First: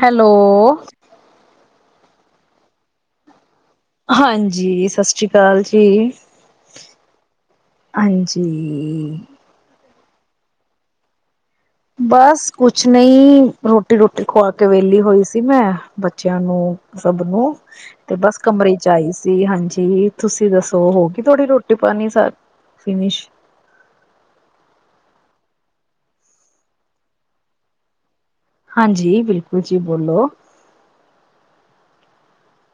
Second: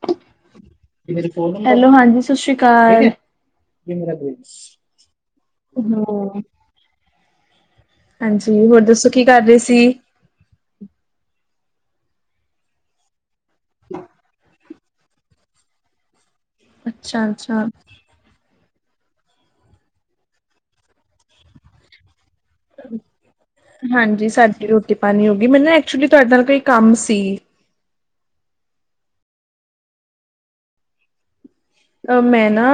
Hello hello ਹਾਂਜੀ ਸਤਿ ਸ੍ਰੀ ਅਕਾਲ ਹਾਂਜੀ ਸਤਿ ਸ੍ਰੀ ਅਕਾਲ ਜੀ ਹੂੰ ਹਾਂਜੀ ਹੋਰ ਦੱਸੋ ਕੀ ਕਰ ਰਹੇ ਸੀ ਬਸ ਕੁਛ ਨਹੀਂ ਰੋਟੀ- ਰੋਟੀ ਖਵਾ ਕੇ ਵਿਹਲੀ ਹੋਈ ਸੀ ਮੈਂ ਬੱਚਿਆਂ ਨੂੰ ਸਭ ਅੱਛਾ ਨੂੰ ਅੱਛਾ ਤੇ ਬਸ ਕਮਰੇ ਚ' ਆਈ ਸੀ। ਹਾਂਜੀ, ਤੁਸੀਂ ਦੱਸੋ। ਹੋਗੀ ਤੁਹਾਡੀ ਰੋਟੀ- ਪਾਣੀ ਸਾਰੀ ਫਨਸ਼। ਹਾਂਜੀ। ਸਾਡੀ ਰੋਟੀ -ਪਾਣੀ ਹੋ ਗਈ ਮੈਨੂੰ ਨਾ ਐਕਚੁਲੀ ਤੁਹਾਡੇ ਨਾਲ ਕੋਈ ਕੰਮ ਸੀ। ਹਾਂਜੀ। ਬਿਲਕੁਲ ਜੀ ਬੋਲੋ। ਅ ਮੈਂ ਨਾ।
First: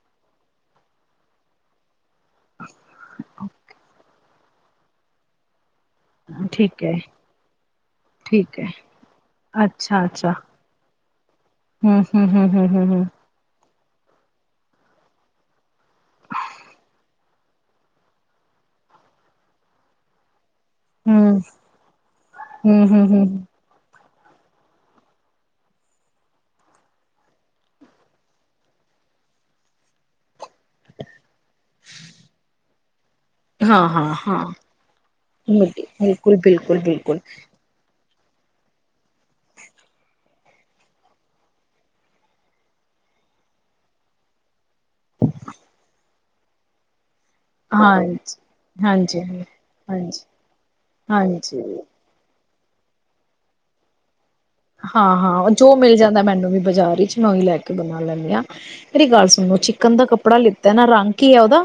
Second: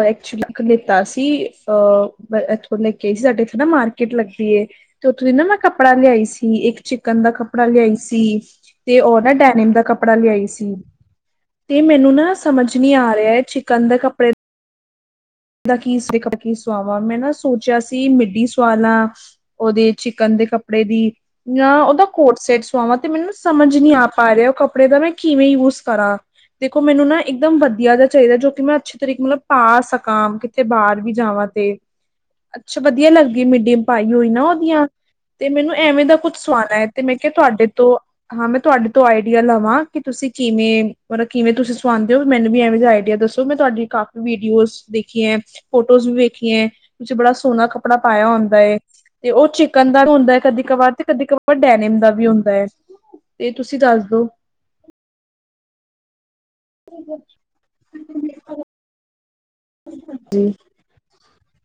ਐਕਚੁਲੀ ਇੱਕ ਨੇਤਾ ਸੀ, ਅ ਕਿਹਾ ਸੀ ਸਾਡੇ ਇੱਥੇ ਨਾ ਮਾਰਕੀਟ ਲੱਗੀ ਏ ਤੇ ਉੱਥੋਂ ਦੀ ਨਾ ਮੈਂ ਕੱਪ- ਕੱਪੜਾ ਲਿਆਈ ਸੀ। ਇੱਕ ਠੀਕ ਹੈ, ਚਿਕਨ ਦਾ ਕੱਪੜਾ ਲਿਆਈ ਸੀ। ਠੀਕ ਹੈ। ਤੇ ਉਹ ਨਾ ਡੈਨਮ ਦਾ ਕੱਪੜਾ ਅੱਛਾ-ਅੱਛਾ, ਲਿਆਈ ਸੀ। ਤੇ ਹੂੰ, ਮੈਨੂੰ ਹੂੰ, ਨਾ ਹੂੰ, ਸਮਝ ਹੂੰ, ਹੂੰ, ਨੀ ਹੂੰ। ਆ ਰਿਹਾ ਚਿਕਨ ਦੇ ਕੱਪੜੇ ਦਾ ਕੀ ਕੀ ਸੁਆਵਾ ਮੈਂ ਨਾ ਸੋਚਿਆ ਸੀ ਮਿੱਡੀ ਸੁਆਲਾਂ। ਉਹਦੇ ਚਿਕਨ ਦੇ ਕੱਪੜ ਕੱਪੜੇ ਦੀ। ਹੂੰ, ਜਾਂ ਉਹਦਾ ਕੋਟ ਸੈਟ ਹੂੰ, ਸੁਆਵਾਂ ਹੂੰ, ਤੇ ਹੂੰ। ਮੈਨੂੰ ਸਮਝ ਨੀ ਆ ਪਾ ਰਿਹਾ ਉਹ ਕੱਪੜ ਕੱਪੜੇ ਦਾ ਮੈਂ ਕਿਵੇਂ ਯੂਸ ਕਰਾਂ। ਦੇਖੋ ਮੈਨੂੰ ਨਾ ਇੱਕਦਮ ਵਧੀਆ ਜਿਹਾ ਚਾਹੀਦਾ ਜੋ ਕਿ ਮੈਂ ਅੱਛੇ ਤਰੀਕੇ ਮਤਲਬ ਪਾ ਸਕ ਹਾਂ ਕਿਥਤੇ ਬਾਹਰ ਵੀ ਜਾਵਾਂ ਤੇ ਅੱਛਾ। ਵਧੀਆ ਲੱਗਦਾ। ਮਿਡੀਮ ਹਾਂ, ਪਾਈ ਹਾਂ, ਹੋਈ ਨਾ ਹਾਂ। ਉਹਦੀਆਂ। ਤੇ ਮੈਨੂੰ ਐਵੇਂ ਦਾ ਬਿਲਕੁਲ, ਕੁੱਛ ਸਵਾਣ ਬਿਲਕੁਲ, ਤੇ ਬਿਲਕੁਲ। ਮੈਂ ਕਿਹਾ, ਤੁਹਾਡੇ ਤੋਂ ਹਾਂ, ਮੈਂ ਤੁਹਾਡੇ ਤੋਂ ਆਈਡੀਆ ਲਵਾਂ। ਕਿ ਤੁਸੀਂ ਕਿਵੇਂ ਮਤਲਬ ਕਿਵੇਂ ਤੁਸੀਂ ਸਂਦੇ ਹੋ। ਮੈਨੂੰ ਵੀ ਇਹਵੇ ਆਈਡੀਆ ਦੱਸੋ। ਮੈਂ ਤੁਹਾਡੀ ਕਾਫੀ ਵੀਡੀਓਜ਼ ਦੇਖੀ ਹੈ, ਫੋਟੋਜ਼ ਵੀ ਵੇਖੀ ਹੈ। ਵਿੱਚ ਬੜਾ ਸੋਹਣਾ ਕੱਪੜਾ ਪਾਇਆ ਹਾਂਜੀ ਹੁੰਦਾ ਏ। ਹਾਂਜੀ ਤੇ ਉਹ ਚਿਕਨ ਦਾ ਵੀ ਹਾਂਜੀ ਹੁੰਦਾ ਹੈ। ਕਦੀ ਕਬਾਰ ਤੇ ਕਦੀ ਕਵਾਰ ਹਾਂਜੀ ਡੈਨਮ ਦਾ ਵੀ ਹੁੰਦਾ ਹੈ। ਤੇ ਤੁਸੀਂ ਦੱਸ ਦੋ। ਹਾਂ -ਹਾਂ ਜੋ ਮਿਲ ਜਾਂਦਾ ਮੈਨੂੰ ਵੀ। ਬਾਜ਼ਾਰ ਵਿੱਚ ਮੈ ਹੀ ਲੈ ਕੇ ਬਣਾ ਲੈਂਦੇ ਹਾਂ। ਮੇਰੀ ਗੱਲ ਸੁਣੋ ਚਿਕਨ ਦਾ ਕੱਪੜਾ ਲਿੱਤਾ ਨਾ ਰੰਗ ਕੀ ਆ ਉਹਦਾ।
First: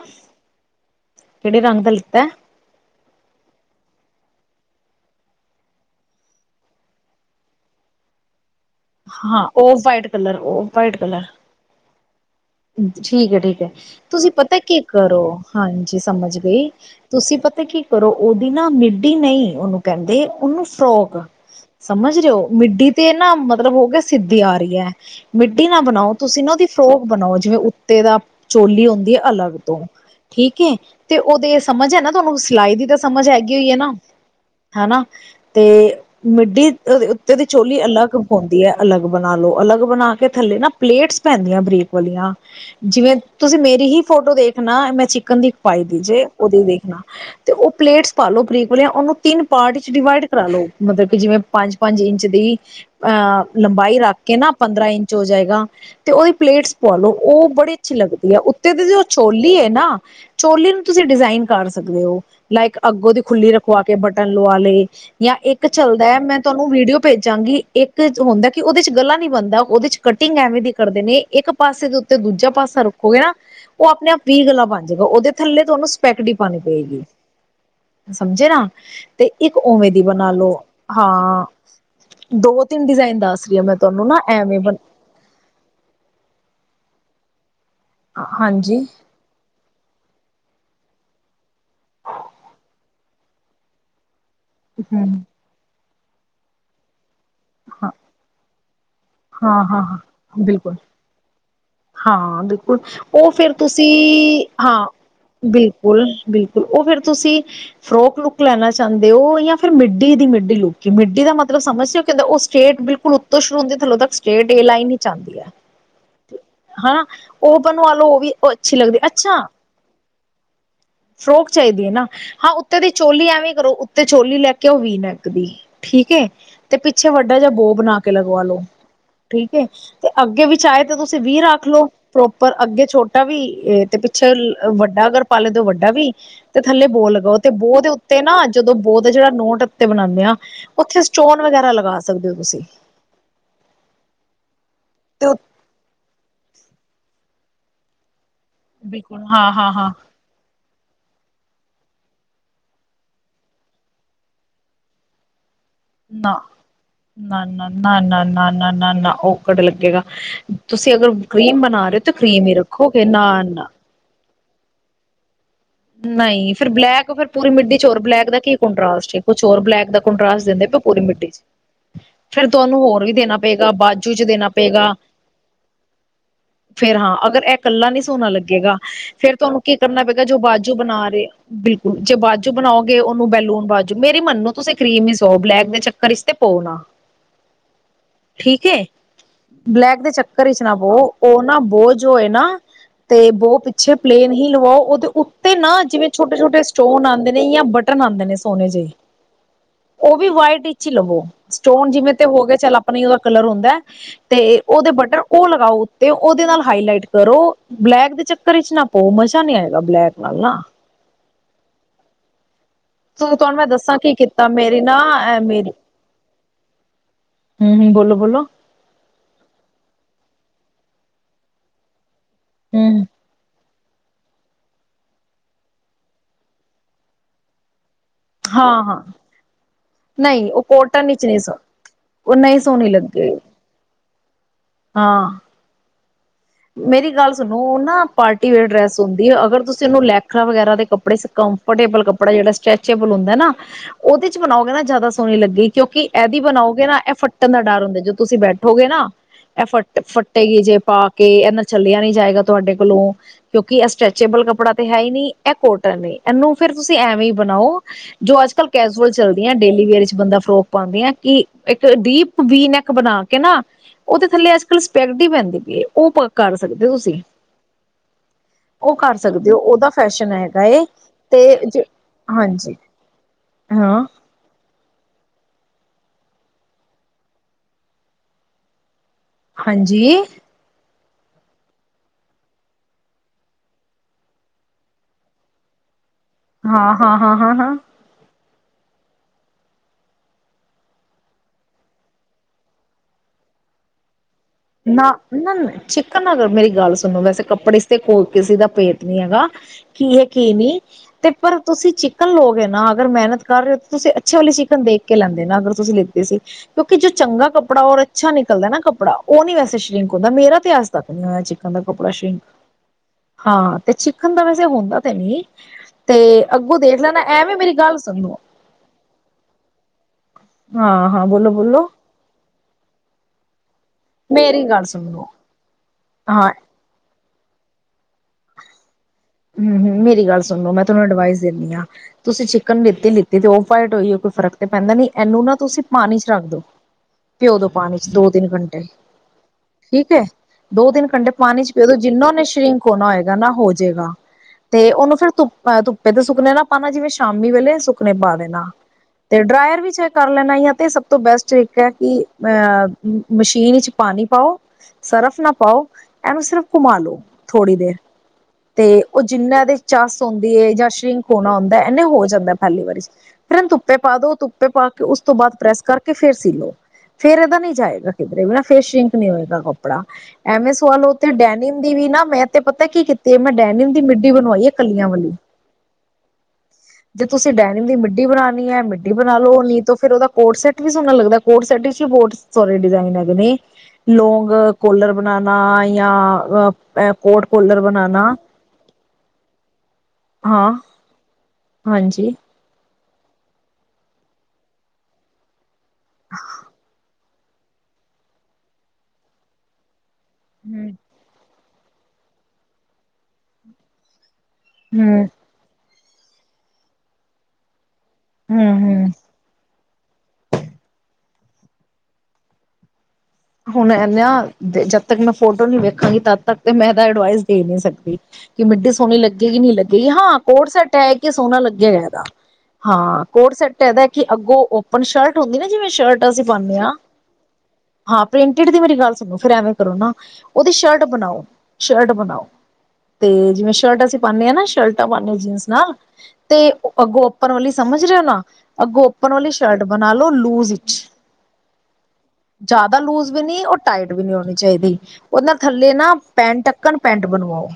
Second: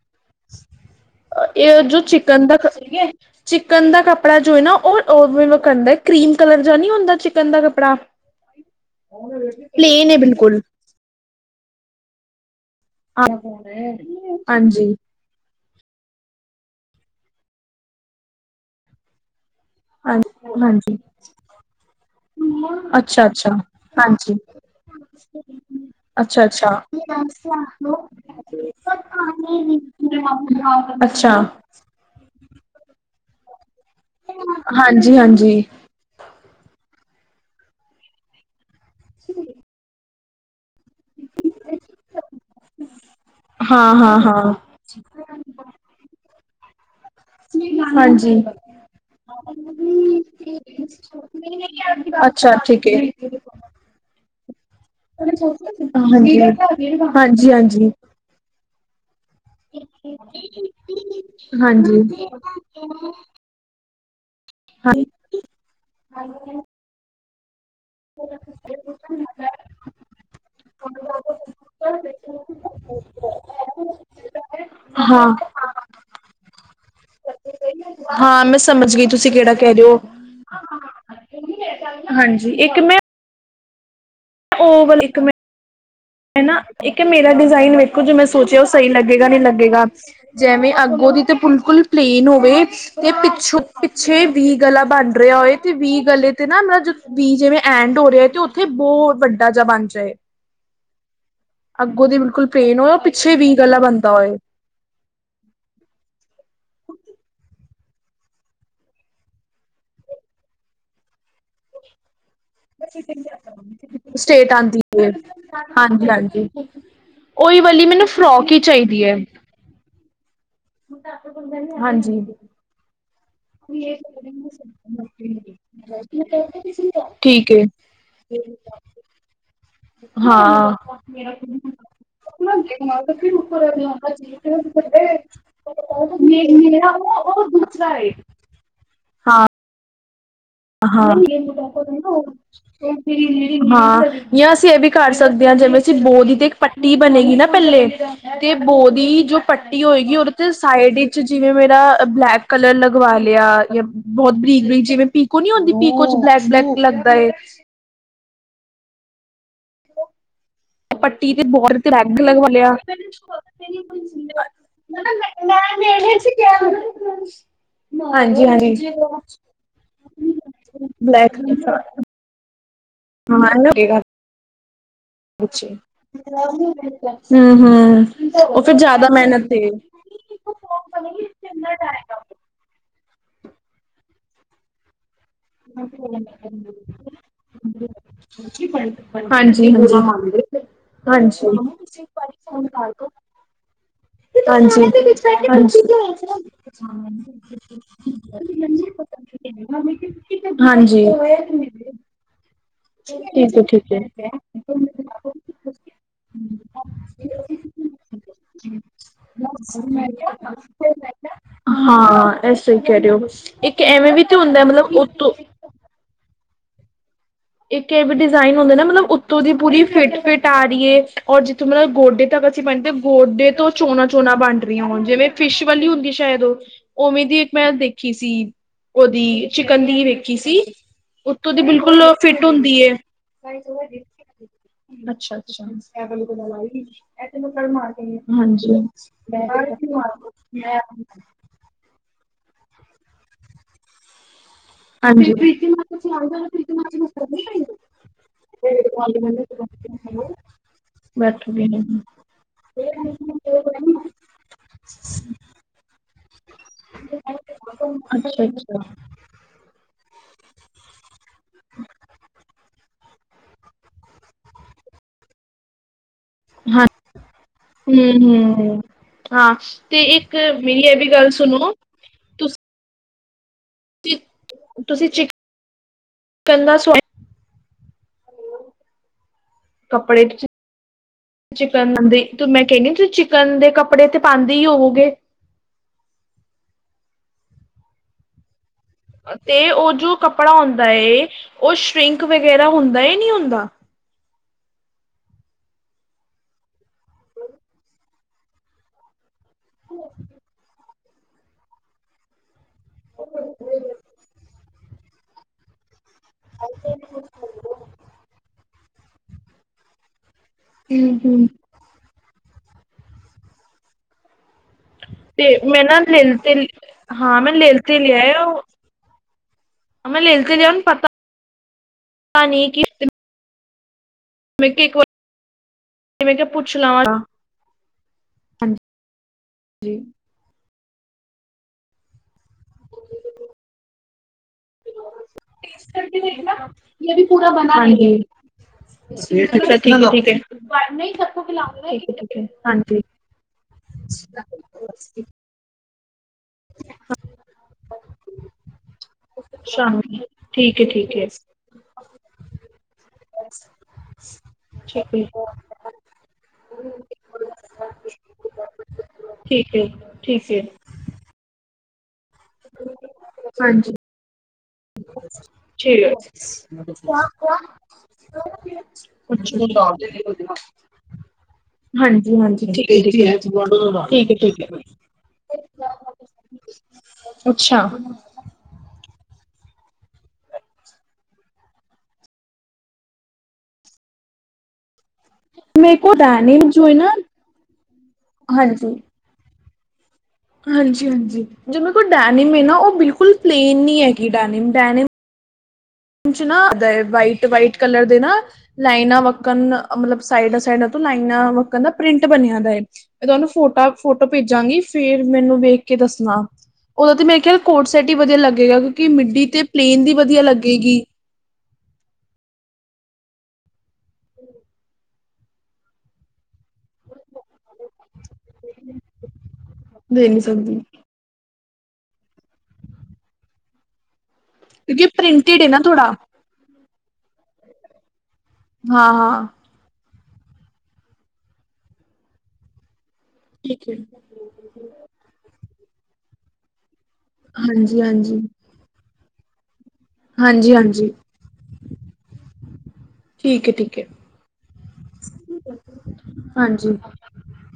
ਕਿਹੜੇ ਇਹ ਰੰਗ ਦਾ ਜੋ ਲਿੱਤਾ ਹੈ? ਚਿਕਨ ਦਾ ਸੀ। ਚਿਕਨ ਦਾ ਕੱਪੜਾ ਜੋ ਹੈ ਨਾ ਉਹਦਾ ਕਰੀਮ ਕਲਰ ਜਾਂ ਨਹੀਂ ਹੁੰਦਾ ਚਿਕਨ ਦਾ ਕੱਪੜਾ। ਹਾਂ ਓਫ ਵਾਈਟ ਪਲੇਨ ਹੈ ਕਲਰ ਬਿਲਕੁਲ। Off white colour. ਠੀਕ ਹੈ, ਠੀਕ ਹੈ। ਤੁਸੀਂ ਪਤਾ ਕੀ ਹਾਂਜੀ ਕਰੋ। ਹਾਂਜੀ ਸਮਝ ਗਈ। ਤੁਸੀਂ ਪਤਾ ਕੀ ਕਰੋ ਉਹਦੀ ਨਾ ਮਿੱਢ ਨਹੀਂ। ਉਹਨੂੰ ਹਾਂ ਕਹਿੰਦੇ ਉਹਨੂੰ ਹਾਂਜੀ ਫਰੋਕ ਸਮਝ ਰਹੇ ਹੋ। ਮਿੱਡੀ ਤੇ ਅੱਛਾ ਨਾ ਅੱਛਾ ਮਤਲਬ ਹੋ ਗਿਆ ਹਾਂਜੀ ਸਿੱਧੀ ਆ ਰਹੀ ਹੈ। ਮਿੱਡੀ ਨਾ ਬਣਾਓ ਤੁਸੀਂ ਅੱਛਾ ਨਾ ਉਹਦੀ ਅੱਛਾ ਫਰੋਕ ਬਣਾਓ ਜਿਵੇਂ ਉੱਤੇ ਦਾ ਚੋਲੀ ਹੁੰਦੀ ਹੈ ਅਲੱਗ ਤੋਂ, ਠੀਕ ਹੈ। ਤੇ ਅੱਛਾ ਉਹਦੇ ਸਮਝ ਹੈ ਨਾ ਤੁਹਾਨੂੰ ਸਿਲਾਈ ਦੀ ਤਾਂ ਸਮਝ ਹੈਗੀ ਹੋਈ ਹੈ ਨਾ। ਹਨਾ ਹਾਂਜੀ ਹਾਂਜੀ ਤੇ ਮਿੱਡੀ ਦੇ ਉੱਤੇ ਦੀ ਚੋਲੀ ਅਲੱਗ ਹੁੰਦੀ ਹੈ ਅਲੱਗ ਬਣਾ ਲਓ। ਅਲੱਗ ਬਣਾ ਕੇ ਥੱਲੇ ਨਾ ਪਲੇਟਸ ਪੈਂਦੀਆਂ ਬਰੀਕ ਵਾਲੀਆਂ। ਜਿਵੇਂ ਤੁਸੀਂ ਹਾਂ ਮੇਰੀ ਹੀ ਹਾਂ ਫੋਟੋ ਹਾਂ ਦੇਖਣਾ ਮੈਂ ਚ' ਦੀਖ ਪਾਈ ਦੀ ਜੇ ਉਹਦੇ ਦੇਖਣਾ। ਤੇ ਉਹ ਪਲੇਟਸ ਪਾ ਹਾਂਜੀ ਲਓ ਬਰੀਕ ਵਾਲਲ ਉਹਨੂੰ ਤਿੰਨ ਪਾਰਟ ਵਿੱਚ ਡਿਵਾਈਡ ਕਰਾ ਲਓ। ਮਤਲਬ ਕਿ ਜਿਵੇਂ ਪੰਜ- ਪੰਜ ਇੰਚ ਅੱਛਾ ਦੀ ਠੀਕ ਏ ਅਹ ਲੰਬਾਈ ਰੱਖ ਕੇ ਨਾ ਪੰਦਰਾਂ ਇੰਚ ਹੋ ਜਾਏਗਾ। ਤੇ ਉਹਦੇ ਹਾਂਜੀ ਪਲੇਟਸ ਪ ਹਾਂਜੀ ਲੋ ਉਹ ਬੜੀ ਹਾਂਜੀ ਅੱਛੀ ਲੱਗਦੀ ਹੈ। ਉੱਤੇ ਦੀ ਜੋ ਚੋਲੀ ਹੈ ਨਾ ਚੋਲੀ ਨੂੰ ਤੁਸੀਂ ਡਿਜ਼ਾਇਨ ਕਰ ਸਕਦੇ ਹੋ। ਹਾਂਜੀ ਲਾਇਕ ਅੱਗੋਂ ਦੀ ਖੁੱਲੀ ਰ ਖਵਾ ਕੇ ਬਟਨ ਲਵਾ ਲਏ। ਜਾਂ ਇੱਕ ਚੱਲਦਾ ਹੈ ਮੈਂ ਤੁਹਾਨੂੰ ਵੀਡੀਓ ਭੇਜਾਂਗੀ। ਇੱਕ ਹੁੰਦਾ ਕਿ ਉਹਦੇ ਚ' ਗਲਾ ਨੀ ਬਣਦਾ ਉਹਦੇ ਚ' ਕਟਿੰਗ ਐਵੇਂ ਦੀ ਕਰਦੇ ਨੇ ਇੱਕ ਪਾਸੇ ਦੇ ਉੱਤੇ ਦੂਜਾ ਪਾਸਾ ਰੱਖੋਗੇ ਨਾ ਉਹ ਆਪਣੇ ਆਪ ਵੀ ਗਲਾ ਬਣ ਜਾਗਾ। ਹਾਂ ਉਹਦੇ ਥੱਲੇ ਉਹਨੂੰ ਸਪੈਕਡੀ ਪਾਉਣੀ ਪਏਗੀ। ਹਾਂ ਸਮਝੇ ਮੈਂ ਨਾ। ਸਮਝ ਗਈ ਤੇ ਤੁਸੀਂ ਕਿਹੜਾ ਇੱਕ ਕਹਿ ਰਹੇ ਉਵੇਂ ਹੋ ਦੀ ਬਣਾ ਲਓ। ਹਾਂ। ਹਾਂਜੀ ਦੋ- ਤਿੰਨ ਡਿਜ਼ਾਇਨ ਦੱਸ ਰਹੀ ਆ ਮੈਂ ਤੁਹਾਨੂੰ ਨਾ। ਐਵੇਂ ਬ ਓਵਲ ਇੱਕ ਮੈਂ ਹਨ ਨਾ। ਇੱਕ ਮੇਰਾ ਡਿਜ਼ਾਇਨ ਵੇਖੋ ਜੋ ਮੈਂ ਸੋਚਿਆ ਉਹ ਹਾਂਜੀ ਸਹੀ ਲੱਗ ਲੱਗੇਗਾ ਨੀ ਲੱਗੇਗਾ। ਜਿਵੇਂ ਅੱਗੋ ਦੀ ਤੇ ਬਿਲਕੁਲ ਪਲੇਨ ਹੋਵੇ ਤੇ ਪਿੱਛੋਂ ਪਿੱਛੇ ਵੀਹ ਗਲਾ ਬਣ ਹਮ ਰਿਹਾ ਹੋਏ ਤੇ ਵੀਹ ਗਲੇ ਤੇ ਨਾ ਮਤਲਬ ਵੀਹ ਜਿਵੇਂ ਐਂਡ ਹੋ ਰਿਹਾ। ਤੇ ਉੱਥੇ ਬੋਰ ਹਾਂ-ਹਾਂ-ਹਾਂ, ਬਿਲਕੁਲ। ਅੱਗੋਂ ਦੀ ਹਾਂ। ਪਲੇਨ ਬਿਲਕੁਲ, ਹੋਏ ਉਹ ਪਿੱਛੇ ਫਿਰ ਵੀ ਗਲਾ ਤੁਸੀਂ ਬਣਦਾ ਹੋਏ ਹਾਂ, ਬਿਲਕੁਲ-ਬਿਲਕੁਲ, ਉਹ ਫਿਰ ਤੁਸੀਂ ਫਰੋਕ ਲੁੱਕ ਲੈਣਾ ਚਾਹੁੰਦੇ ਹੋ ਜਾਂ ਫਿਰ ਮਿੱਡੀ ਦੀ ਮਿੱਡੀ ਲੁੱਕ, ਮਿੱਡੀ ਦਾ ਮਤਲਬ ਸਮਝਦੇ ਕਹਿੰਦਾ ਉਸ ਸਟੇਟ ਬਿਲਕੁਲ ਉੱਤੋ ਸ਼ੁਰੂ ਹੁੰਦੀ ਥੋਂ ਤੱਕ ਸਟੇਟ ਏ ਲਾਈਨ ਚ ਆਂਦੀ ਐ। ਹਾਂਜੀ-ਹਾਂਜੀ, ਉਹੀ ਵਾਲੀ ਬਣਵਾ ਲੋ ਮੈਨੂੰ ਉਹ ਵੀ ਫਰੋਕ ਹੀ ਅੱਛੀ ਲੱਗਦੀ ਚਾਹੀਦੀ ਐ‌। ਅੱਛਾ ਫਰੋਕ ਚਾਹੀਦੀ ਐ ਨਾ, ਹਾਂਜੀ ਹਾਂ ਉੱਤੇ ਦੀ ਚੋਲੀ ਐਵੇਂ ਕਰੋ ਉੱਤੇ ਚੋਲੀ ਲੈ ਕੇ ਉਹ ਵੀ ਨੈਕ ਦੀ ਠੀਕ ਐ ਤੇ ਪਿੱਛੇ ਵੱਡਾ ਜਿਹਾ ਠੀਕ ਹੈ ਬੋ ਬਣਾ ਕੇ ਕੇ ਲਗਵਾ ਲਓ। ਠੀਕ ਏ ਤੇ ਅੱਗੇ ਵੀ ਆਏ ਤਾਂ ਤੁਸੀਂ ਵੀ ਰੱਖ ਲਓ, ਪ੍ਰੋਪਰ ਅੱਗੇ ਛੋਟਾ ਵੀ ਤੇ ਪਿੱਛੇ ਵੱਡਾ ਅਗਰ ਪਾਲ ਤੇ ਵੱਡਾ ਵੀ ਤੇ ਥੱਲੇ ਬੋਹ ਲਗਾਓ ਤੇ ਬੋਹ ਦੇ ਉੱਤੇ ਨਾ ਨਾ ਜਦੋਂ ਬੋਤ ਜਿਹੜਾ ਹਾਂ ਨੋਟ ਉੱਤੇ ਬਣਾਣੇ ਆ, ਉੱਥੇ ਹਾਂ ਸਟੋਨ ਵਗੈਰਾ ਲਗਾ ਸਕਦੇ ਹੋ ਤੁਸੀਂ। ਹਾਂ ਜਾਂ ਅਸੀਂ ਇਹ ਵੀ ਕਰ ਤੇ ਸਕਦੇ ਹਾਂ ਜਿਵੇਂ ਬੋ ਦੀ ਤੇ ਇੱਕ ਪੱਟੀ ਬਣੇਗੀ ਨਾ ਪਹਿਲੇ ਤੇ ਬੋ ਦੀ ਬਿਲਕੁਲ ਜੋ ਹਾਂ ਹਾਂ ਪੱਟੀ ਹਾਂ ਹੋਏਗੀ ਉਹ ਤੇ ਸਾਈਡ ਵਿਚ ਜਿਵੇਂ ਮੇਰਾ ਬਲੈਕ ਕਲਰ ਲਗਵਾ ਲਿਆ ਜਾਂ ਬਹੁਤ ਬਰੀਕ ਬਰੀਕ ਜਿਵੇਂ ਪੀ ਨੀ ਹੁੰਦੀ ਪੀਕੋ ਚ ਬਲੈਕ ਬਲੈਕ ਲੱਗਦਾ ਏ। ਨਾ-ਨਾ-ਨਾ-ਨਾ-ਨਾ-ਨਾ ਅੱਕਵਾਰਡ ਲੱਗੇਗਾ। ਤੁਸੀਂ ਅਗਰ ਪੱਟੀ ਤੇ ਕਰੀਮ ਬੋਰਡਰ ਬਣਾ ਤੇ ਰਹੇ ਹੋ ਤਾਂ ਕਰੀਮ ਹੀ ਰੱਖੋਗੇ ਨਾ-ਨਾ। ਮਤਲਬ ਮੈਂ ਨਹੀਂ ਫਿਰ ਬਲੈਕ ਫਿਰ ਪੂਰੀ ਮਿੱਡੀ ਚ ਹੋਰ ਬਲੈਕ ਦਾ ਕੀ ਹਾਂਜੀ-ਹਾਂਜੀ। ਕੰਟਰਾਸਟ ਹੈ ਕੁਛ ਹੋਰ ਬਲੈਕ [unintelligible] ਫਿਰ ਤੁਹਾਨੂੰ ਹੋਰ ਵੀ ਦੇਣਾ ਪਏਗਾ ਬਾਜੂ ਵਿੱਚ ਵੀ ਦੇਣਾ ਪਏਗਾ। ਬੱਚੇ ਫਿਰ ਹਾਂ ਅਗਰ ਹੂੰ ਇਹ ਹੂੰ ਇਕੱਲਾ ਨਹੀਂ ਸੋਣਾ ਉਹ ਫਿਰ ਲੱਗੇਗਾ ਜ਼ਿਆਦਾ ਫੇਰ ਮਿਹਨਤ ਤੁਹਾਨੂੰ ਤੇ ਕੀ ਕਰਨਾ ਪਏਗਾ ਜੋ ਬਾਜ ਜੋ ਬਣਾ ਰਹੇ ਬਿਲਕੁਲ ਜੇ ਬਾਜੂ ਬਣਾਓਗੇ ਉਹਨੂੰ ਬੈਲੂਨ ਬਾਜੂ, ਮੇਰੀ ਮੰਨੋ ਤੁਸੀਂ ਕਰੀਮ ਹੀ ਸਵਾਓ, ਬਲੈਕ ਦੇ ਚੱਕਰ ਇਸ ਤੇ ਪਉ ਨਾ। ਠੀਕ ਹਾਂਜੀ ਐ, ਹਾਂਜੀ ਹਾਂਜੀ ਹਾਂਜੀ ਬਲੈਕ ਦੇ ਚੱਕਰ ਵਿਚ ਨਾ ਪਓ, ਉਹ ਹਾਂਜੀ ਨਾ ਬੋ ਠੀਕ ਜੋ ਏ ਨਾ ਤੇ ਬੋਹ ਪਿੱਛੇ ਪਲੇਨ ਹੀ ਲਵਾਓ ਉਹਦੇ ਉੱ ਤੇ ਨਾ ਜਿਵੇਂ ਛੋਟੇ-ਛੋਟੇ ਸਟੋਨ ਆਂਦੇ ਨੇ ਜਾਂ ਬਟਨ ਆਂਦੇ ਨੇ ਸੋਨੇ ਜਿਹੇ। ਉਹ ਵੀ ਵਾਈਟ ਵਿੱਚ ਹੀ ਲਵੋ, ਸਟੋਨ ਜਿਵੇਂ ਤੇ ਹੋ ਗਿਆ ਚੱਲ ਆਪਣਾ ਹੀ ਉਹਦਾ ਕਲਰ ਹੈ ਹੁੰਦਾ। ਠੀਕ ਹੈ ਤੇ ਉਹਦੇ ਬਟਨ, ਉਹ ਲਗਾਓ ਉੱਤੇ, ਉਹਦੇ ਨਾਲ ਹਾਈਲਾਈਟ ਕਰੋ। ਬਲੈਕ ਦੇ ਚੱਕਰ ਵਿਚ ਨਾ ਪਓ, ਮਜ਼ਾ ਨਹੀਂ ਆਏਗਾ ਬਲੈਕ ਵੱਲਾ। ਹਾਂ, ਇਸ ਸਹੀ ਕਹਿ ਰਹੇ ਹੋ, ਤੁਹਾਨੂੰ ਮੈਂ ਇੱਕ ਦੱਸਾਂ ਐਵੇਂ ਕੀ ਵੀ ਤੇ ਕੀਤਾ ਹੁੰਦਾ ਮੇਰੀ ਮਤਲਬ ਨਾ ਉਤੋਂ ਮੇਰੀ ਹੂੰ ਇੱਕ ਹੂੰ ਇਹ ਵੀ ਬੋਲੋ ਬੋਲੋ ਡਿਜ਼ਾਇਨ ਹੁੰਦਾ ਨਾ ਮਤਲਬ ਉੱਤੋਂ ਦੀ ਪੂਰੀ ਫਿਟ ਫਿਟ ਆ ਰਹੀ ਏ, ਔਰ ਜਿੱਥੋਂ ਮਤਲਬ ਗੋਡੇ ਤੱਕ ਅਸੀਂ ਪੈਂਦੇ ਹੂੰ ਗੋਡੇ ਤੋਂ ਚੋਨਾ-ਚੋਨਾ ਬਣਡ ਰਹੀਆਂ ਹੋਣ ਜਿਵੇਂ ਫਿਸ਼ ਵਾਲੀ ਹੁੰਦੀ ਸ਼ਾਇਦ ਉਹ ਉਵੇਂ ਦੀ ਇੱਕ ਮੈਂ ਦੇਖ ਵੇਖੀ ਸੀ। ਹਾਂ ਹਾਂ ਉਹਦੀ ਚਿਕਨ ਦੀ ਵੇਖੀ ਨਹੀਂ ਸੀ, ਉਹ ਕੋਟਨ ਵਿੱਚ ਨਹੀਂ ਉੱਤੋਂ ਸੋ ਦੀ ਬਿਲਕੁਲ ਉਹ ਫਿਟ ਨਹੀਂ ਹੁੰਦੀ ਸੋਹਣੀ ਏ, ਲੱਗੇ ਹਾਂ ਅੱਛਾ। ਮੇਰੀ ਗੱਲ ਸੁਣੋ ਉਹ ਨਾ ਪਾਰਟੀ ਵੇਅਰ ਡਰੈਸ ਹੁੰਦੀ ਹੈ ਅਗਰ ਤੁਸੀਂ ਉਹਨੂੰ ਲੈਕਰਾ ਵਗੈਰਾ ਦੇ ਹਾਂਜੀ। ਕੱਪੜੇ ਕੰਫਰਟੇਬਲ ਕੱਪੜਾ, ਜਿਹੜਾ ਸਟਰੈਚੇਬਲ ਹੁੰਦਾ ਨਾ। ਉਹਦੇ ਚ ਬਣਾਓਗੇ ਨਾ ਜ਼ਿਆਦਾ ਸੋਹਣੀ ਲੱਗੀ ਕਿਉਂਕਿ ਇਹਦੀ ਬਣਾਓਗੇ ਨਾ ਇਹ ਫੱਟਣ ਦਾ ਡਰ ਹੁੰਦਾ, ਜੋ ਤੁਸੀਂ ਬੈਠੋਗੇ ਨਾ ਐ ਫੱਟ ਫੱਟੇ ਗੀ ਜੇ ਪਾਕ ਹਾਂਜੀ ਕੇ ਇਹਨਾ ਬੈਠੋ ਚੱਲਿਆ ਨੀ ਜਾਏਗਾ ਤੁਹਾਡੇ ਕੋਲੋਂ ਕਿਉਂਕਿ ਇਹ ਸਟ੍ਰੈਚੇਬਲ ਕੱਪੜਾ ਹੈ ਹੀ ਨਹੀਂ ਇਹ ਕੋਟਨ ਏ, ਇਹਨੂੰ ਫਿਰ ਤੁਸੀਂ ਐਵੇਂ ਹੀ ਬਣਾਓ, ਜੋ ਅੱਛਾ ਅੱਜ ਕੱਲ ਅੱਛਾ ਕੈਜਅਲ ਚਲਦੀਆਂ ਡੇਲੀ ਵੇਅਰ ਚ ਬੰਦਾ ਫਰੋਕ ਪਾਉਂਦੀਆਂ ਕਿ ਇੱਕ ਡੀਪ ਵੀਨੈਕ ਬਣਾ ਕੇ। ਨਾ ਉਹਦੇ ਥੱਲੇ ਅੱਜ ਕੱਲ੍ਹ ਸਪੈਕਡੀ ਪੈਂਦੀ ਪਈ, ਉਹ ਕਰ ਹਾਂ ਸਕਦੇ ਤੁਸੀਂ। ਹੂੰ ਹੂੰ ਉਹ ਕਰ ਸਕਦੇ ਹਾਂ ਹੋ ਉਹਦਾ ਤੇ ਫੈਸ਼ਨ ਇੱਕ ਹੈਗਾ ਮੇਰੀ ਏ ਇਹ ਵੀ ਗੱਲ ਤੇ ਸੁਣੋ ਜ ਹਾਂਜੀ ਹਾਂ। ਤੁਸੀਂ ਤੁਸੀਂ ਚਿਕਨ, ਦਾ ਸਵਾਇਆ। ਹਾਂਜੀ ਕੱਪੜੇ ਵਿੱਚ ਚਿਕਨ ਦੀ ਤੂੰ ਮੈਂ ਕਹਿੰਦੀ ਤੁਂ ਚਿਕਨ ਦੇ ਕੱਪੜੇ ਤੇ ਪਾਉਂਦੇ ਹੀ ਹੋਵੋਗੇ। ਹਾਂ ਹਾਂ ਹਾਂ ਹਾਂ ਹਾਂ। ਤੇ ਉਹ ਜੋ ਕੱਪੜਾ ਹੁਦਾ ਹੈ, ਉਹ ਸ਼ਿੰਕ ਵਗੈਰਾ ਹੁੰਦਾ ਨਹੀਂ ਹੁੰਦਾ। ਨਾ ਨਾ ਨਾ ਚਿਕਨ ਦਾ ਹੈਗਾ। ਮੇਰੀ ਗੱਲ ਸੁਣੋ, ਵੈਸੇ ਕੱਪੜੇ ਇਸਤੇ ਕੋਈ ਕਿਸੇ ਦਾ ਭੇਤ ਨੀ ਹੈਗਾ। ਕੀ ਹੈ ਕੀ ਨਹੀਂ, ਤੇ ਪਰ ਤੁਸੀਂ ਚਿਕਨ ਚਿਕਨ ਲੋਗੇ ਹੈ ਨਾ, ਅਗਰ ਮਿਹਨਤ ਕਰ ਰਹੇ ਹੋ, ਤੁਸੀਂ ਅੱਛੀ ਵਾਲੀ ਚਿਕਨ ਦੇਖ ਕੇ ਲੈਂਦੇ ਨਾ ਅਗਰ ਤੁਸੀਂ ਲੈਦੇ ਸੀ, ਕਿਉਂਕਿ ਜੋ ਚੰਗਾ ਕੱਪੜਾ ਔਰ ਅੱਛਾ ਨਿਕਲਦਾ ਨਾ ਕੱਪੜਾ ਉਹ ਨੀ ਵੈਸੇ ਸ਼ਰਿੰਕ ਹੁੰਦਾ, ਮੇਰਾ ਤੇ ਅੱਜ ਹੂੰ ਤੱਕ ਨਹੀਂ ਹੋਇਆ ਹੂੰ ਚਿਕਨ ਦਾ ਕੱਪੜਾ ਸ਼ਰਿੰਕ ਹਾਂ। ਤੇ ਚਿੱਖਣ ਤਾਂ ਵੈਸੇ ਹੁੰਦਾ ਤੇ ਨੀ, ਮੈਂ ਨਾ ਲਿਲ ਤੇ ਅੱਗੋਂ ਦੇਖ ਲੈਂਣਾ ਹਾਂ ਮੈਂ ਐਵੇਂ ਮੇਰੀ ਲਿਲ ਗੱਲ ਤੇ ਸੁਣੋ। ਅਮੇ ਲੇਲ [inaudible] ਹਾਂ ਹਾਂ, ਬੋਲੋ ਬੋਲੋ। ਪਾਨੀ ਏ ਕੀ ਮੇਰੀ ਗੱਲ ਸੁਣੋ। ਮੈਂ ਕਿਹਾ ਹਾਂ ਪੁੱਛ ਲਵਾਂ, ਹਾਂਜੀ। ਹੂੰ ਹੂੰ, ਮੇਰੀ ਗੱਲ ਸੁਣੋ, ਮੈਂ ਤਨੂ ਅਡਵਾਈਸ ਦਿੰਣੀ ਆਂ, ਤੁਸੀਂ ਚਿਕਨ ਲਿਤੀ ਲਿੱਤੀ, ਤੇ ਔਫਵਾਈਟ ਹੋਈ, ਔ ਕੋਈ ਫਰਕ ਤੇ ਪੈਂਦਾ ਨੀ। ਐਨੂੰ ਨਾ ਤੁਸੀਂ ਪਾਣੀ ਚ ਰੱਖ ਦੋ, ਪਿਔ ਦੋ ਪਾਣੀ ਚ ਦੋ-ਤਿੰਨ ਘੰਟੇ। ਅੱਛਾ ਠੀਕ ਹੈ, ਠੀਕ ਹੈ ਦੋ-ਤਿੰਨ ਘੰਟੇ ਪਾਣੀ ਚ ਪਿਔ ਦੋ ਠੀਕ ਜਿੰਨਾ ਹੈ ਔਨੇ ਸ਼ਰੀੰਕ ਠੀਕ ਹੋਣਾ, ਹੈ ਹਾਂਜੀ ਹੋਏ ਗਾ ਨਾ, ਹੋ ਜੇਗਾ। ਤੇ ਔਨੂੰ ਫੇਰ ਤੁਪ, ਧੁੱਪੇ ਤੇ ਸੁੱਕਨੇ ਨਾ ਪਾਣਾ ਜਿਵੇਂ ਸ਼ਾਮੀ ਵੇਲੇ, ਸੁੱਕਨੇ ਪਾ ਦੇਣਾ। ਤੇ ਡਰਾਯਰ ਵੀ ਸ਼ਾਮ ਚਾਏ ਨੂੰ ਕਰ ਲੈਣਾ, ਯਾ ਠੀਕ ਹੈ ਤੇ ਸਭ ਠੀਕ ਤੋਂ ਹੈ ਬੈਸਟ ਤਰੀਕੈ ਕਿ ਅ ਮ ਮਸ਼ੀਨ ਇਚ ਪਾਣੀ ਪਾਓ। ਠੀਕ ਹੈ ਸਰਫ ਨਾ ਪਾਓ, ਐਨੂੰ ਸਿਰਫ਼ ਘੁਮਾ ਲੋ, ਥੋੜ੍ਹੀ ਦੇਰ। ਤੇ ਔ ਜਿੰਨਾਂ ਐਦੇ ਠੀਕ ਚ ਹੈ ਚੱਸ ਠੀਕ ਹੋੰਦੀ ਹੈ ਏ ਯਾ ਸ਼੍ਰਿੰਕ ਹੋਣਾ ਹੁੰਦੈ, ਐਨੇ ਹੋ ਜਾਂਦੈ ਪੈਲੀ ਵਾਰੀ ਚ, ਫੇਰ ਐਨ ਧੁੱਪੇ ਪਾ ਦੋ ਧੁੱਪੇ ਪਾ ਕੇ ਉਸ ਤੋਂ ਬਾਦ ਪ੍ਰੈਸ ਕਰਕੇ, ਫੇਰ ਠੀਕ ਸੀਲੋ, ਫੇਰ ਏਦਾ ਨਹੀਂ ਜਾਏਗਾ ਕਿਧਰੇ ਬੀ ਫੇਰ ਸ਼ਰਿੰਕ ਨੀ ਹੋਏਗਾ ਕੱਪੜਾ, ਐਵੇਂ ਸਵਾਲੋ ਤੇ ਡੈਨਿਮ ਦੀ ਵੀ ਨਾ, ਹਾਂਜੀ ਮੈਂ ਤੇ ਹਾਂਜੀ ਪਤੈ ਠੀਕ ਹੈ ਕੀ ਠੀਕ ਕੀਤੀ ਹੈ ਏ ਮੈਂ ਡੈਨਿਮ ਦੀ ਠੀਕ ਮਿੱਡੀ ਹੈ ਠੀਕ ਬਣਵਾਈ ਹੈ ਐ, ਕੱਲੀਆਂ ਵਾਲੀ। ਜੇ ਤੁਸੀਂ ਡੈਨਿਮ ਅੱਛਾ ਦੀ ਮਿੱਡੀ ਬਣਾਣੀ ਐ, ਮਿੱਡ ਬਣਾ ਲੋ, ਨੀ ਤੇ ਫਿਰ ਔਦਾ ਕੋਡ ਸੈਟ ਵੀ ਸੋਨਾ ਲੱਗਦਾ, ਕੋਡ ਸੈੱਟ ਇਚ ਵੀ ਬੌਟ ਸੋਰੇ ਡਿਜ਼ਾਇਨ ਹੈਗੇ ਨੇ। ਲੌਗ ਕੋਲਰ ਬਨਾਣਾ, ਮੇਰੇ ਯਾ ਕੋਲ ਡੈਨਿਮ ਅ ਜੋ ਹੈ ਨਾ ਐ ਕੋਟ ਕੋਲਰ ਬਨਾਣਾ। ਹਾਂਜੀ। ਹਾਂ ਹਾਂਜੀ ਹਾਂਜੀ, ਜੋ ਮੇਰੇ ਕੋਲ ਹਾਂਜੀ ਡੈਨਿਮ ਏ ਨਾ, ਔ ਬਿਲਕੁਲ ਪਲੇਨ ਨੀ ਹੈਗੀ ਡੈਨਿਮ। ਡੈਨਿਮ ਕੁਛ ਨਾ ਦਏ ਵਾਈਟ ਵਾਈਟ ਕਲਰ ਦੇ ਨਾ ਲਾਈਨਾਂ ਵੱਕਣ, ਮਤਲਬ ਸਾਈਡਾਂ ਹੂੰ ਸਾਈਡਾਂ ਤੋਂ ਲਾਈ ਨਾ ਵਕਣ ਦਾ ਪ੍ਰਿੰਟ ਬਣਿਆ ਦਾ ਏ, ਮੈ ਤੁਹਾਨੂੰ ਫੋਟਾ ਫੋਟੋ ਭੇਜਾਂਗੀ, ਫੇਰ ਹੂੰ ਮੈਨੂੰ ਵੇਖ ਕਿ ਦੱਸਣਾ, ਔਦਾ ਤੇ ਮੇਰਾ ਖਿਆਲ ਕੋਡ ਸੈਟ ਹੀ ਵਧੀਆ ਲੱਗੇਗਾ, ਕਿਉਂਕਿ ਹੂੰ ਮਿੱਡੀ ਤੇ ਪਲੇਨ ਦੀ ਵਧੀਆ ਲੱ ਲਗੇਗੀ। ਹੁਣ, ਐਨ ਆ ਜਦ ਤੱਕ ਮੈਂ ਫੋਟੋ ਨੀ ਵੇਖਾਂਗੀ, ਤਦ ਤੱਕ ਤੇ ਮੈਂ ਐਦਾ ਐਡਵਾਈਸ ਦੇ ਨੀ ਸਕਦੀ, ਕਿ ਮਿੱਡੀ ਸੋਣੀ ਲੱਗੇਗੀ ਨੀ ਲੱਗੇਗੀ, ਦੇ ਹਾਂ, ਨੀ ਕੋਰਡ ਸਕਦੀ ਸੈਟ ਐ ਕੇ ਸੋਣਾ ਲੱਗੇਗਾ ਐਦਾ, ਹਾਂ, ਕੋਡ ਸੈੱਟ ਤੇ ਐਦਾ ਕਿ ਅੱਗੋਂ ਔਪਨ ਕਿਉਂਕਿ ਸ਼ਰਟ ਹੁੰਦੀ ਏ ਪ੍ਰਿੰਟਡ ਨਾ, ਜਿਵੇਂ ਥੋੜਾ ਸ਼ਰਟ ਅਸੀਂ ਪਾਣੇ ਆਂ। ਹਾਂ, ਪ੍ਰਿੰਟਿਡ ਦੀ ਮੇਰੀ ਹਾਂ ਗੱਲ ਸੁਣੋ ਹਾਂ। ਫਿਰ ਐਵੇਂ ਕਰੋ ਨਾ, ਔਦੀ ਸ਼ਰਟ ਬਣਾਓ ਸ਼ਰਟ ਬਣਾਓ। ਤੇ ਜਿਵੇਂ ਠੀਕ ਏ। ਸ਼ਰਟ ਅਸੀਂ ਪਾਣੇ ਆਂ ਨਾ, ਸ਼ਰਟਾਂ ਪਾਣੇ ਆਂ ਜੀਨਸ ਨਾਲ ਤੇ ਅੱਗੋਂ ਔ ਔਪਣ ਵਾਲੀ ਹਾਂਜੀ ਸਮਝ ਰੇ ਹੋ ਹਾਂਜੀ ਨਾ, ਅੱਗੋਂ ਔਪਣ ਵਾਲੀ ਸ਼ਰਟ ਬਣਾ ਲੋ ਲੂਜ ਹਾਂਜੀ ਇਚ। ਹਾਂਜੀ ਜੈਦਾ ਲੂਜ ਵੀ ਨੀ, ਠੀਕ ਏ ਔਰ ਠੀਕ ਏ ਟਾਈਟ ਵੀ ਨੀ ਹੋਣੀ ਚਾਈਦੀ, ਔਦੇ ਨਾਲ ਥੱਲੇ ਨਾ ਪੈਂਟ ਅਕਣ ਹਾਂਜੀ। ਪੈਂਟ ਤੇ ਬਣਵਾਓ,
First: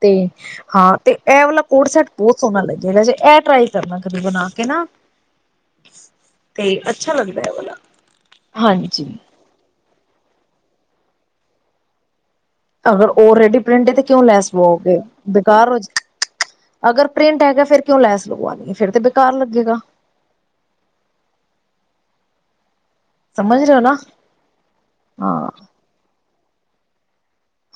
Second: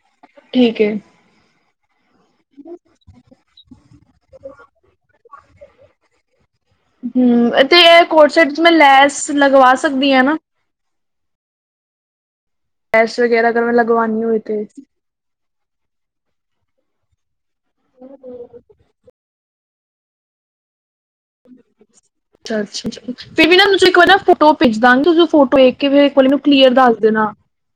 ਤੇ ਠੀਕ ਏ ਹਾਂ ਤੇ ਐ ਵਾਲਾ ਕੋਡ ਸੈਟ ਬੌਤ ਸੋਣਾ ਲੱਗੇਗਾ, ਜੇ ਐ ਟਰਾਈ ਕਰਨਾ ਕਦੇ ਬਣਾ ਕੇ ਨਾ। ਤੇ ਅੱਛਾ ਲੱਗਦੈ ਔ ਵਾਲਾ। ਕੋਡ ਸੈਟ ਚ ਮੈਂ ਹਾਂਜੀ ਲੈਸ ਲਗਵਾ ਸਕਦੀ ਆਂ ਨਾ? ਅਗਰ ਟੈਸਟ ਵਗੈਰਾ ਔਲਰੇਡੀ ਅਗਰ ਮੈਂ ਪ੍ਰਿੰਟ ਏ ਤੇ ਕਿਉਂ ਲਗਵਾਨੀ ਹੋਏ ਲੈਸ ਤੇ ਲਵਾਓਗੇ? ਬੇਕਾਰ ਹੋਜੇ ਅਗਰ ਪ੍ਰਿੰਟ ਹੈਗਾ ਫੇਰ ਕਿਉਂ ਲੈਸ ਲਗਵਾਨੀ ਏ ਫੇਰ ਤੇ ਬੇਕਾਰ ਲੱਗੇਗਾ। ਚਰਚ ਚ ਕੀ ਫੇਰ ਵੀ ਸਮਝ ਨਾ ਰਹੇ ਹੋ ਤੁਸੀ ਇੱਕ ਵਾਰੀ ਨਾ ਫੋਟੋ ਭੇਜ ਦਾਂਗੇ, ਤੁਸੀ ਹਾਂ ਫੋਟੋ ਵੇਖ ਕੇ ਫੇ ਇੱਕ ਵਾਰੀ ਨੂੰ ਕਲੀਅਰ ਦੱਸ ਦੇਣਾ।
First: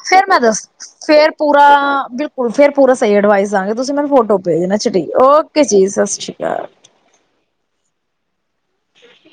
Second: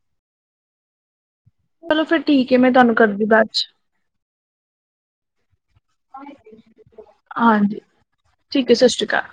ਫੇਰ ਮੈਂ ਦੱਸ ਫੇਰ ਪੂਰਾ ਚਲੋ ਫਿਰ ਬਿਲਕੁਲ ਠੀਕ ਹੈ ਫੇਰ ਮੈਂ ਪੂਰਾ ਤੁਹਾਨੂੰ ਸਹੀ ਕਰਦੀ ਬਾਅਦ ਐਡਵਾਈਸ ਚ ਦਾਗੀ, ਤੁਸੀਂ ਮੈਨੂੰ ਫੋਟੋ ਭੇਜਣਾ। ਅੱਛਾ ਠੀਕ ਓਕੇ ਜੀ, ਸਤ ਸ਼੍ਰੀ ਕਾਲ। ਹਾਂਜੀ ਠੀਕ ਏ, ਸਤ ਸ਼੍ਰੀ ਕਾਲ।